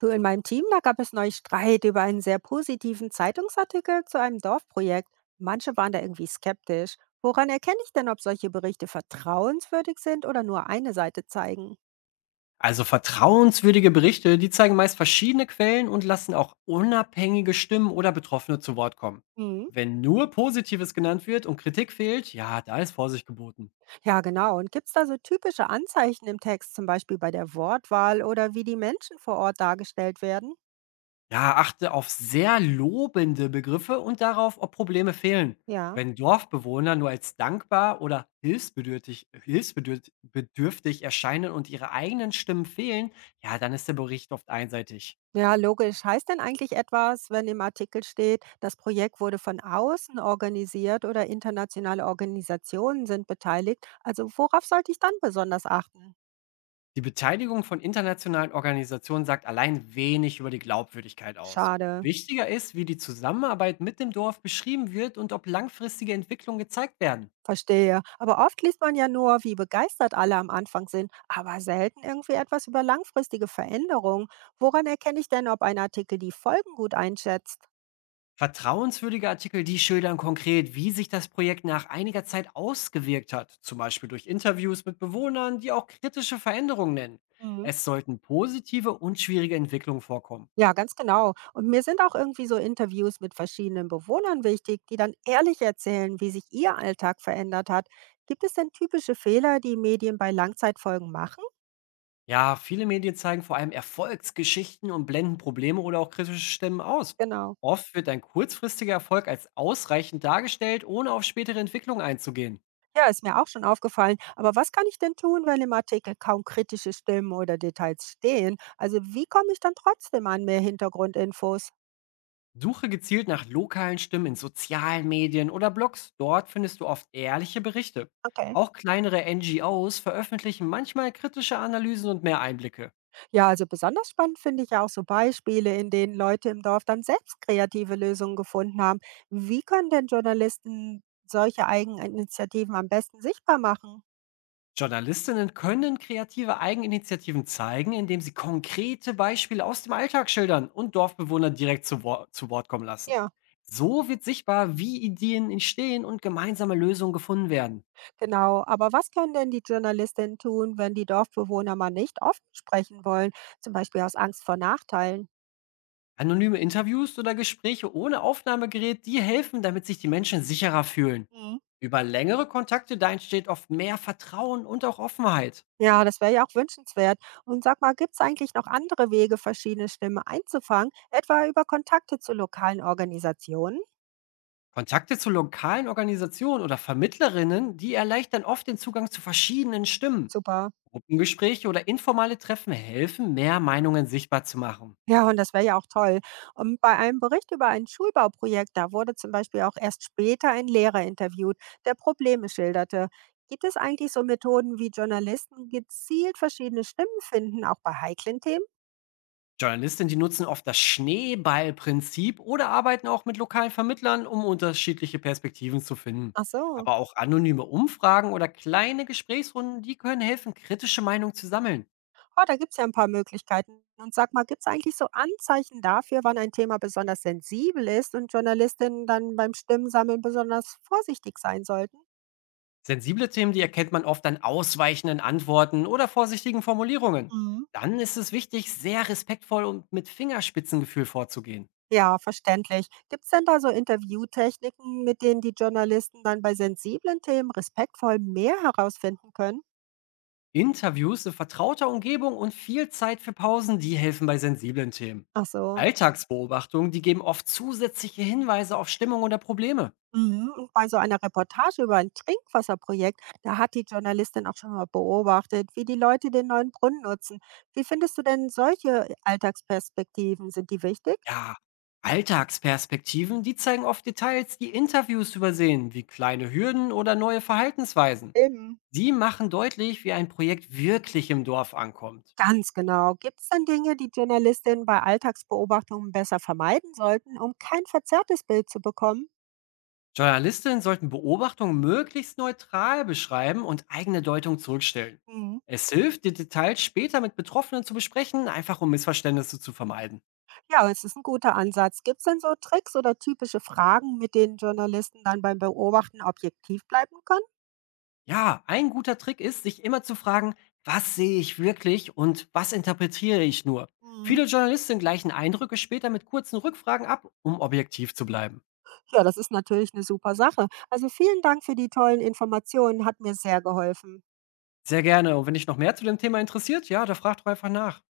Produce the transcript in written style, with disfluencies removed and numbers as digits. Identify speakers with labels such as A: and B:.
A: Du, in meinem Team, da gab es neulich Streit über einen sehr positiven Zeitungsartikel zu einem Dorfprojekt. Manche waren da irgendwie skeptisch. Woran erkenne ich denn, ob solche Berichte vertrauenswürdig sind oder nur eine Seite zeigen?
B: Also vertrauenswürdige Berichte, die zeigen meist verschiedene Quellen und lassen auch unabhängige Stimmen oder Betroffene zu Wort kommen.
A: Hm.
B: Wenn nur Positives genannt wird und Kritik fehlt, ja, da ist Vorsicht geboten.
A: Ja, genau. Und gibt es da so typische Anzeichen im Text, zum Beispiel bei der Wortwahl oder wie die Menschen vor Ort dargestellt werden?
B: Ja, achte auf sehr lobende Begriffe und darauf, ob Probleme fehlen.
A: Ja.
B: Wenn Dorfbewohner nur als dankbar oder hilfsbedürftig erscheinen und ihre eigenen Stimmen fehlen, ja, dann ist der Bericht oft einseitig.
A: Ja, logisch. Heißt denn eigentlich etwas, wenn im Artikel steht, das Projekt wurde von außen organisiert oder internationale Organisationen sind beteiligt? Also worauf sollte ich dann besonders achten?
B: Die Beteiligung von internationalen Organisationen sagt allein wenig über die Glaubwürdigkeit aus.
A: Schade,
B: Wichtiger ist, wie die Zusammenarbeit mit dem Dorf beschrieben wird und ob langfristige Entwicklungen gezeigt werden.
A: verstehe. Aber oft liest man ja nur, wie begeistert alle am Anfang sind, aber selten irgendwie etwas über langfristige Veränderungen. Woran erkenne ich denn, ob ein Artikel die Folgen gut einschätzt?
B: Vertrauenswürdige Artikel, die schildern konkret, wie sich das Projekt nach einiger Zeit ausgewirkt hat, zum Beispiel durch Interviews mit Bewohnern, die auch kritische Veränderungen nennen.
A: Mhm.
B: Es sollten positive und schwierige Entwicklungen vorkommen.
A: Ja, ganz genau. Und mir sind auch irgendwie so Interviews mit verschiedenen Bewohnern wichtig, die dann ehrlich erzählen, wie sich ihr Alltag verändert hat. Gibt es denn typische Fehler, die Medien bei Langzeitfolgen machen?
B: Ja, viele Medien zeigen vor allem Erfolgsgeschichten und blenden Probleme oder auch kritische Stimmen aus.
A: Genau.
B: Oft wird ein kurzfristiger Erfolg als ausreichend dargestellt, ohne auf spätere Entwicklung einzugehen.
A: Ja, ist mir auch schon aufgefallen. Aber was kann ich denn tun, wenn im Artikel kaum kritische Stimmen oder Details stehen? Also wie komme ich dann trotzdem an mehr Hintergrundinfos?
B: Suche gezielt nach lokalen Stimmen in sozialen Medien oder Blogs. Dort findest du oft ehrliche Berichte.
A: Okay.
B: Auch kleinere NGOs veröffentlichen manchmal kritische Analysen und mehr Einblicke.
A: Ja, also besonders spannend finde ich ja auch so Beispiele, in denen Leute im Dorf dann selbst kreative Lösungen gefunden haben. Wie können denn Journalisten solche Eigeninitiativen am besten sichtbar machen?
B: Journalistinnen können kreative Eigeninitiativen zeigen, indem sie konkrete Beispiele aus dem Alltag schildern und Dorfbewohner direkt zu Wort kommen lassen.
A: Ja.
B: So wird sichtbar, wie Ideen entstehen und gemeinsame Lösungen gefunden werden.
A: Genau, aber was können denn die Journalistinnen tun, wenn die Dorfbewohner mal nicht offen sprechen wollen, zum Beispiel aus Angst vor Nachteilen?
B: Anonyme Interviews oder Gespräche ohne Aufnahmegerät, die helfen, damit sich die Menschen sicherer fühlen.
A: Mhm.
B: Über längere Kontakte, da entsteht oft mehr Vertrauen und auch Offenheit.
A: Ja, das wäre ja auch wünschenswert. Und sag mal, gibt es eigentlich noch andere Wege, verschiedene Stimmen einzufangen, etwa über Kontakte zu lokalen Organisationen?
B: Kontakte zu lokalen Organisationen oder Vermittlerinnen, die erleichtern oft den Zugang zu verschiedenen Stimmen.
A: Super.
B: Gruppengespräche oder informelle Treffen helfen, mehr Meinungen sichtbar zu machen.
A: Ja, und das wäre ja auch toll. Und bei einem Bericht über ein Schulbauprojekt, da wurde zum Beispiel auch erst später ein Lehrer interviewt, der Probleme schilderte. Gibt es eigentlich so Methoden, wie Journalisten gezielt verschiedene Stimmen finden, auch bei heiklen Themen?
B: Journalistinnen, die nutzen oft das Schneeballprinzip oder arbeiten auch mit lokalen Vermittlern, um unterschiedliche Perspektiven zu finden.
A: Ach so,
B: Aber auch anonyme Umfragen oder kleine Gesprächsrunden, die können helfen, kritische Meinungen zu sammeln.
A: oh, da gibt es ja ein paar Möglichkeiten. Und sag mal, gibt es eigentlich so Anzeichen dafür, wann ein Thema besonders sensibel ist und Journalistinnen dann beim Stimmensammeln besonders vorsichtig sein sollten?
B: Sensible Themen, die erkennt man oft an ausweichenden Antworten oder vorsichtigen Formulierungen.
A: Mhm.
B: Dann ist es wichtig, sehr respektvoll und mit Fingerspitzengefühl vorzugehen.
A: Ja, verständlich. Gibt es denn da so Interviewtechniken, mit denen die Journalisten dann bei sensiblen Themen respektvoll mehr herausfinden können?
B: Interviews in vertrauter Umgebung und viel Zeit für Pausen, die helfen bei sensiblen Themen.
A: Ach so.
B: Alltagsbeobachtungen, die geben oft zusätzliche Hinweise auf Stimmung oder Probleme.
A: Mhm. Und bei so einer Reportage über ein Trinkwasserprojekt, da hat die Journalistin auch schon mal beobachtet, wie die Leute den neuen Brunnen nutzen. Wie findest du denn solche Alltagsperspektiven? Sind die wichtig?
B: Ja, Alltagsperspektiven, die zeigen oft Details, die Interviews übersehen, wie kleine Hürden oder neue Verhaltensweisen.
A: Eben.
B: Die machen deutlich, wie ein Projekt wirklich im Dorf ankommt.
A: Ganz genau. Gibt es denn Dinge, die Journalistinnen bei Alltagsbeobachtungen besser vermeiden sollten, um kein verzerrtes Bild zu bekommen?
B: Journalistinnen sollten Beobachtungen möglichst neutral beschreiben und eigene Deutung zurückstellen.
A: Mhm.
B: Es hilft, die Details später mit Betroffenen zu besprechen, einfach um Missverständnisse zu vermeiden.
A: Ja, es ist ein guter Ansatz. Gibt es denn so Tricks oder typische Fragen, mit denen Journalisten dann beim Beobachten objektiv bleiben können?
B: Ja, ein guter Trick ist, sich immer zu fragen, was sehe ich wirklich und was interpretiere ich nur.
A: Mhm.
B: Viele Journalistinnen gleichen Eindrücke später mit kurzen Rückfragen ab, um objektiv zu bleiben.
A: Ja, das ist natürlich eine super Sache. Also, vielen Dank für die tollen Informationen, hat mir sehr geholfen.
B: Sehr gerne. Und wenn dich noch mehr zu dem Thema interessiert, ja, da frag doch einfach nach.